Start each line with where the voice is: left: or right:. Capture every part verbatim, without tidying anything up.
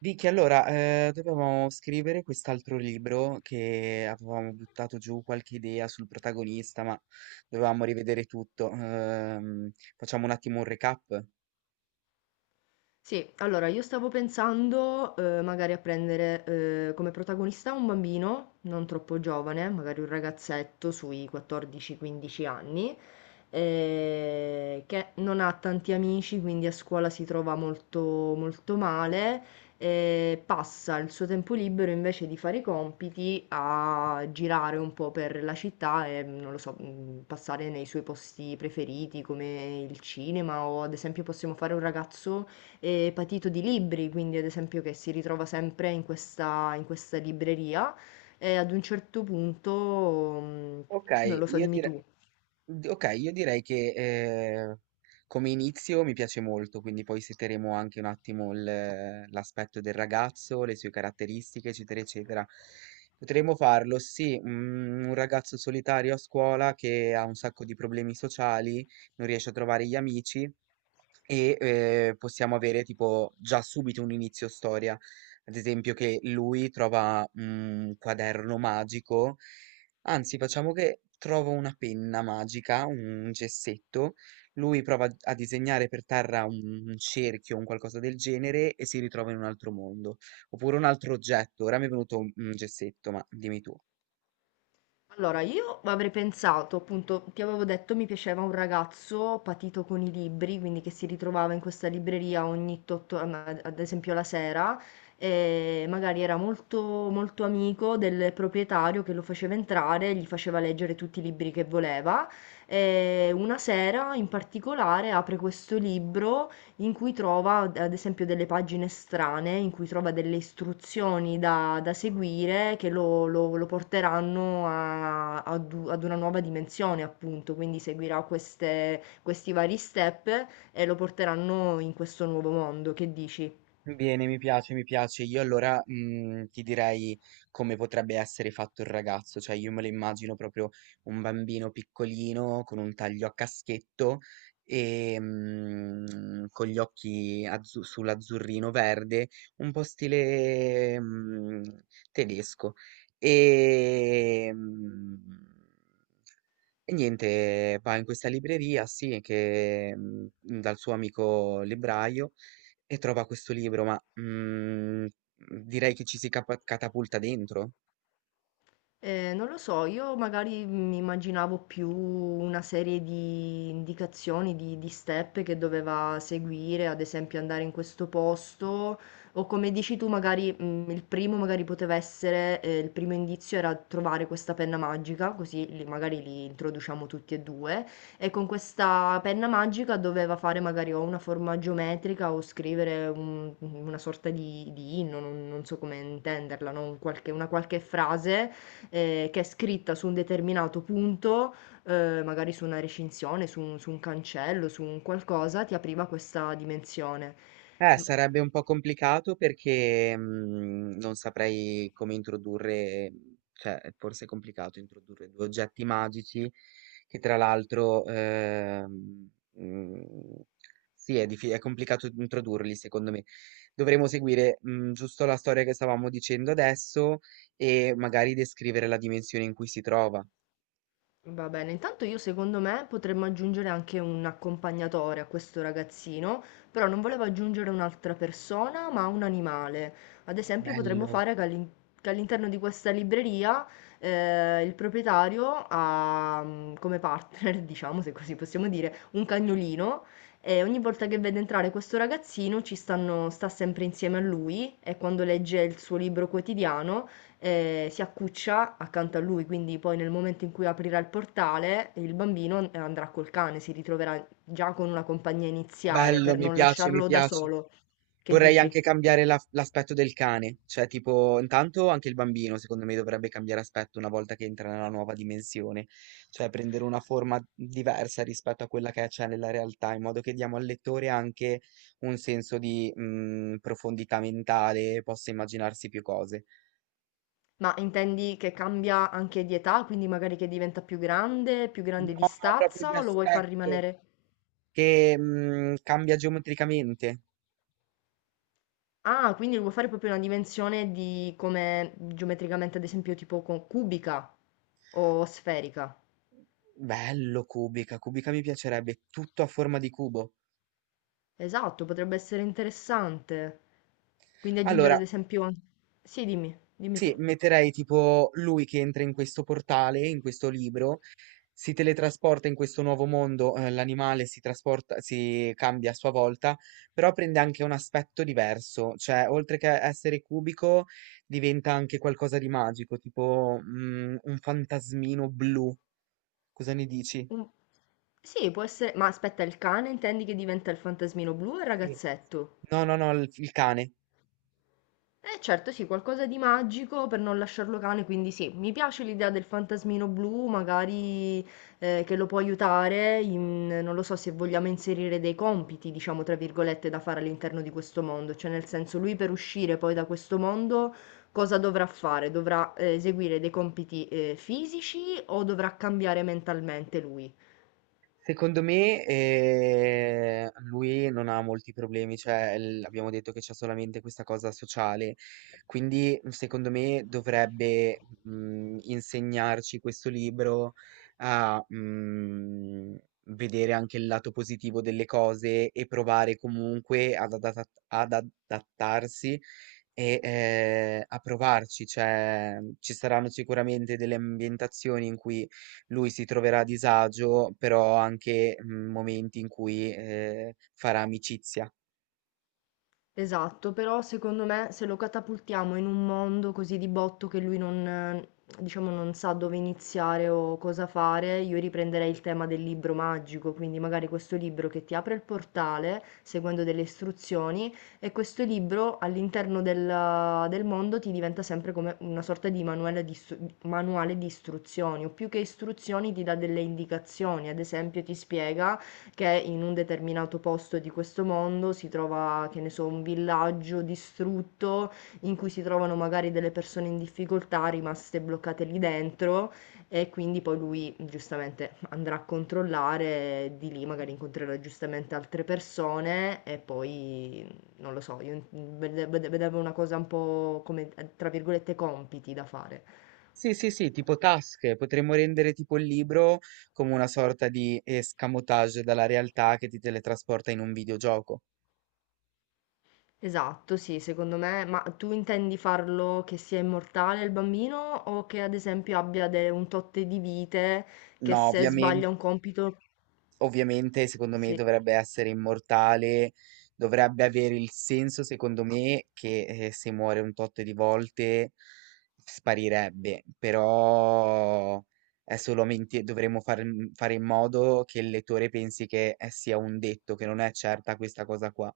right: Vicky, allora, eh, dovevamo scrivere quest'altro libro che avevamo buttato giù qualche idea sul protagonista, ma dovevamo rivedere tutto. Ehm, facciamo un attimo un recap.
left: Sì, allora io stavo pensando, ehm, magari a prendere, ehm, come protagonista un bambino, non troppo giovane, magari un ragazzetto sui quattordici o quindici anni, eh, che non ha tanti amici, quindi a scuola si trova molto, molto male e passa il suo tempo libero invece di fare i compiti a girare un po' per la città e, non lo so, mh, passare nei suoi posti preferiti come il cinema o ad esempio possiamo fare un ragazzo e patito di libri, quindi ad esempio che si ritrova sempre in questa, in questa libreria e ad un certo punto, mm,
right: Ok,
left: non lo so,
right: io
left: dimmi
right: direi.
left: tu.
right: D okay, io direi che, ehm, come inizio mi piace molto, quindi poi seteremo anche un attimo il l'aspetto del ragazzo, le sue caratteristiche, eccetera, eccetera. Potremmo farlo, sì, mhmm, un ragazzo solitario a scuola che ha un sacco di problemi sociali, non riesce a trovare gli amici e eh, possiamo avere tipo già subito un inizio storia. Ad esempio che lui trova mhmm, un quaderno magico, anzi facciamo che trova una penna magica, un gessetto, lui prova a disegnare per terra un, un cerchio, un qualcosa del genere e si ritrova in un altro mondo, oppure un altro oggetto. Ora mi è venuto un, un gessetto, ma dimmi tu.
left: Allora, io avrei pensato, appunto, ti avevo detto mi piaceva un ragazzo patito con i libri, quindi che si ritrovava in questa libreria ogni tot, ad esempio la sera, e magari era molto, molto amico del proprietario che lo faceva entrare, gli faceva leggere tutti i libri che voleva. E una sera in particolare apre questo libro in cui trova ad esempio delle pagine strane, in cui trova delle istruzioni da, da seguire che lo, lo- lo porteranno a- ad, u- ad una nuova dimensione, appunto. Quindi seguirà queste- questi vari step e lo porteranno in questo nuovo mondo. Che dici?
right: Bene, mi piace, mi piace. Io allora mm, ti direi come potrebbe essere fatto il ragazzo, cioè io me lo immagino proprio un bambino piccolino con un taglio a caschetto e mm, con gli occhi azzu- sull'azzurrino verde, un po' stile mm, tedesco. E, mm, e niente, va in questa libreria, sì, che mm, dal suo amico libraio e trova questo libro, ma, mhmm, direi che ci si capa catapulta dentro?
left: Eh, non lo so, io magari mi immaginavo più una serie di indicazioni, di, di step che doveva seguire, ad esempio andare in questo posto, o come dici tu, magari mm, il primo magari poteva essere, eh, il primo indizio era trovare questa penna magica, così li- magari li introduciamo tutti e due, e con questa penna magica doveva fare magari o una forma geometrica o scrivere un- una sorta di, di inno, non, non so come intenderla, no? Un qualche- una qualche frase eh, che è scritta su un determinato punto, eh, magari su una recinzione, su un, su un cancello, su un qualcosa, ti apriva questa dimensione.
right: Eh,
left: M-
right: sarebbe un po' complicato perché, mhmm, non saprei come introdurre cioè, forse è complicato introdurre due oggetti magici che tra l'altro, ehm, mhmm, sì, è diffi è complicato introdurli secondo me. Dovremmo seguire, mhmm, giusto la storia che stavamo dicendo adesso e magari descrivere la dimensione in cui si trova.
left: Va bene, intanto io secondo me potremmo aggiungere anche un accompagnatore a questo ragazzino, però non volevo aggiungere un'altra persona, ma un animale. Ad esempio potremmo
right: Bello.
left: fare che all'in- che all'interno di questa libreria eh, il proprietario ha mm, come partner, diciamo se così possiamo dire, un cagnolino e ogni volta che vede entrare questo ragazzino ci stanno, sta sempre insieme a lui e quando legge il suo libro quotidiano eh, si accuccia accanto a lui, quindi poi nel momento in cui aprirà il portale, il bambino eh, andrà col cane, si ritroverà già con una compagnia iniziale
right: Bello,
left: per
right: mi
left: non
right: piace, mi
left: lasciarlo da
right: piace.
left: solo. Che
right: Vorrei
left: dici?
right: anche cambiare la- l'aspetto del cane, cioè tipo, intanto anche il bambino secondo me dovrebbe cambiare aspetto una volta che entra nella nuova dimensione, cioè prendere una forma diversa rispetto a quella che c'è nella realtà, in modo che diamo al lettore anche un senso di mm, profondità mentale, possa immaginarsi più cose.
left: Ma intendi che cambia anche di età, quindi magari che diventa più grande, più
right: No,
left: grande di
right: no, proprio di
left: stazza, o lo vuoi far
right: aspetto
left: rimanere?
right: che mm, cambia geometricamente.
left: Ah, quindi lo vuoi fare proprio una dimensione di come geometricamente, ad esempio, tipo co- cubica o sferica?
right: Bello, cubica, cubica mi piacerebbe, tutto a forma di cubo.
left: Esatto, potrebbe essere interessante. Quindi aggiungere
right: Allora,
left: ad esempio an sì, dimmi, dimmi
right: sì,
left: tu.
right: metterei tipo lui che entra in questo portale, in questo libro, si teletrasporta in questo nuovo mondo, eh, l'animale si trasporta, si cambia a sua volta, però prende anche un aspetto diverso, cioè oltre che essere cubico diventa anche qualcosa di magico, tipo mm, un fantasmino blu. Cosa ne dici?
left: Un sì, può essere ma aspetta, il cane intendi che diventa il fantasmino blu o il
right: Sì.
left: ragazzetto?
right: No, no, no, il, il cane.
left: Eh certo, sì, qualcosa di magico per non lasciarlo cane, quindi sì, mi piace l'idea del fantasmino blu, magari eh, che lo può aiutare, in- non lo so se vogliamo inserire dei compiti, diciamo, tra virgolette, da fare all'interno di questo mondo, cioè nel senso lui per uscire poi da questo mondo cosa dovrà fare? Dovrà eh, eseguire dei compiti eh, fisici o dovrà cambiare mentalmente lui?
right: Secondo me, ehm, lui non ha molti problemi, cioè l abbiamo detto che c'ha solamente questa cosa sociale, quindi, mhmm, secondo me dovrebbe, mhmm, insegnarci questo libro a, mhmm, vedere anche il lato positivo delle cose e provare comunque ad adatat ad adattarsi e, ehm, a provarci. Cioè, ci saranno sicuramente delle ambientazioni in cui lui si troverà a disagio, però anche mm, momenti in cui eh, farà amicizia.
left: Esatto, però secondo me se lo catapultiamo in un mondo così di botto che lui non, eh, diciamo, non sa dove iniziare o cosa fare, io riprenderei il tema del libro magico, quindi magari questo libro che ti apre il portale seguendo delle istruzioni e questo libro all'interno del, del mondo ti diventa sempre come una sorta di manuale di, istru- manuale di istruzioni o più che istruzioni ti dà delle indicazioni, ad esempio ti spiega che in un determinato posto di questo mondo si trova, che ne so, un villaggio distrutto in cui si trovano magari delle persone in difficoltà rimaste bloccate lì dentro e quindi poi lui giustamente andrà a controllare, e di lì magari incontrerà giustamente altre persone e poi non lo so, io vede- vede- vedevo una cosa un po' come tra virgolette compiti da fare.
right: Sì, sì, sì, tipo tasche, potremmo rendere tipo il libro come una sorta di escamotage dalla realtà che ti teletrasporta in un videogioco.
left: Esatto, sì, secondo me. Ma tu intendi farlo che sia immortale il bambino o che ad esempio abbia de- un tot di vite che
right: No,
left: se
right: ovviamente.
left: sbaglia un compito.
right: Ovviamente secondo me
left: Sì,
right: dovrebbe essere immortale, dovrebbe avere il senso secondo me che eh, se muore un tot di volte sparirebbe, però è solamente dovremmo far- fare in modo che il lettore pensi che eh, sia un detto, che non è certa questa cosa qua.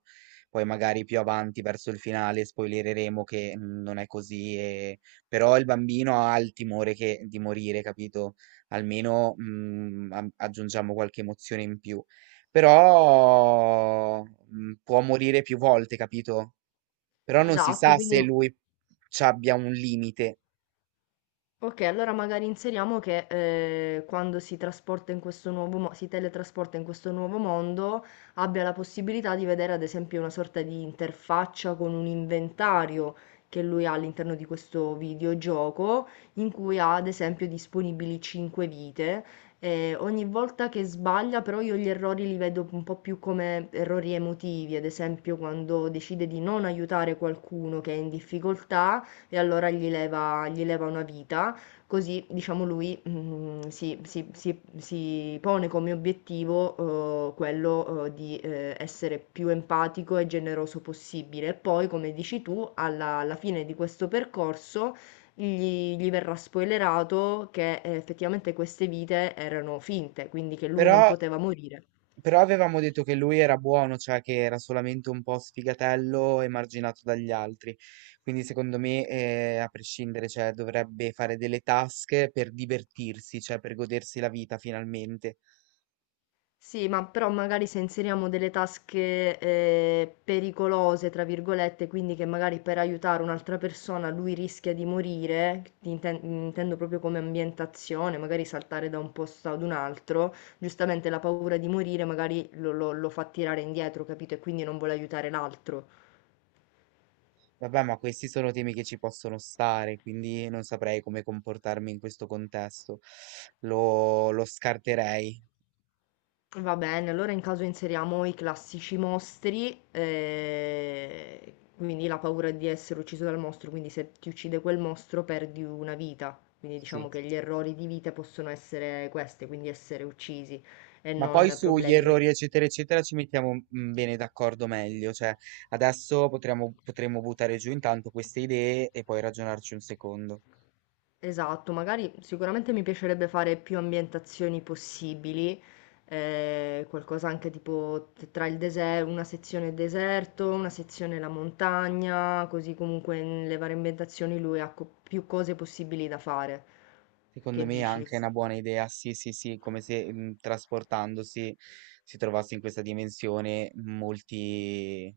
right: Poi magari più avanti verso il finale spoilereremo che mm, non è così, e- però il bambino ha il timore che- di morire, capito? Almeno mm, am- aggiungiamo qualche emozione in più. Però mm, può morire più volte, capito? Però non si
left: esatto,
right: sa se
left: quindi
right: lui ci abbia un limite.
left: ok, allora magari inseriamo che eh, quando si trasporta in questo nuovo mo- si teletrasporta in questo nuovo mondo, abbia la possibilità di vedere ad esempio una sorta di interfaccia con un inventario che lui ha all'interno di questo videogioco, in cui ha ad esempio disponibili cinque vite. E ogni volta che sbaglia, però io gli errori li vedo un po' più come errori emotivi, ad esempio quando decide di non aiutare qualcuno che è in difficoltà e allora gli leva, gli leva una vita. Così, diciamo, lui, mhmm, si si si si pone come obiettivo, uhm, quello, uhm, di, ehm, essere più empatico e generoso possibile. E poi, come dici tu, alla alla fine di questo percorso gli gli verrà spoilerato che eh, effettivamente queste vite erano finte, quindi che lui
right: Però,
left: non poteva morire.
right: però avevamo detto che lui era buono, cioè che era solamente un po' sfigatello e marginato dagli altri. Quindi secondo me, eh, a prescindere, cioè, dovrebbe fare delle task per divertirsi, cioè per godersi la vita finalmente.
left: Sì, ma però magari se inseriamo delle tasche eh, pericolose, tra virgolette, quindi che magari per aiutare un'altra persona lui rischia di morire, inten- intendo proprio come ambientazione, magari saltare da un posto ad un altro, giustamente la paura di morire magari lo, lo- lo fa tirare indietro, capito? E quindi non vuole aiutare l'altro.
right: Vabbè, ma questi sono temi che ci possono stare, quindi non saprei come comportarmi in questo contesto. Lo, lo scarterei,
left: Va bene, allora in caso inseriamo i classici mostri, eh, quindi la paura di essere ucciso dal mostro, quindi se ti uccide quel mostro perdi una vita, quindi
right: sì.
left: diciamo che gli errori di vita possono essere questi, quindi essere uccisi e
right: Ma poi
left: non
right: sugli
left: problemi.
right: errori, eccetera, eccetera, ci mettiamo mm, bene d'accordo meglio. Cioè, adesso potremmo, potremmo buttare giù intanto queste idee e poi ragionarci un secondo.
left: Esatto, magari sicuramente mi piacerebbe fare più ambientazioni possibili, eh, qualcosa anche tipo t- tra il deserto, una sezione deserto, una sezione la montagna, così comunque nelle varie ambientazioni lui ha co- più cose possibili da fare.
right: Secondo
left: Che
right: me è
left: dici?
right: anche una buona idea, sì, sì, sì, come se mm, trasportandosi si trovasse in questa dimensione molti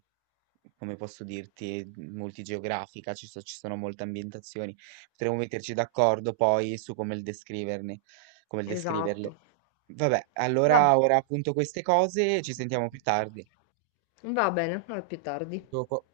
right: come posso dirti, multigeografica, ci so- ci sono molte ambientazioni. Potremmo metterci d'accordo poi su come il descriverne, come il descriverle.
left: Esatto.
right: Vabbè,
left: Va,
right: allora ora appunto queste cose, ci sentiamo più tardi.
left: va bene, a più tardi.
right: Dopo.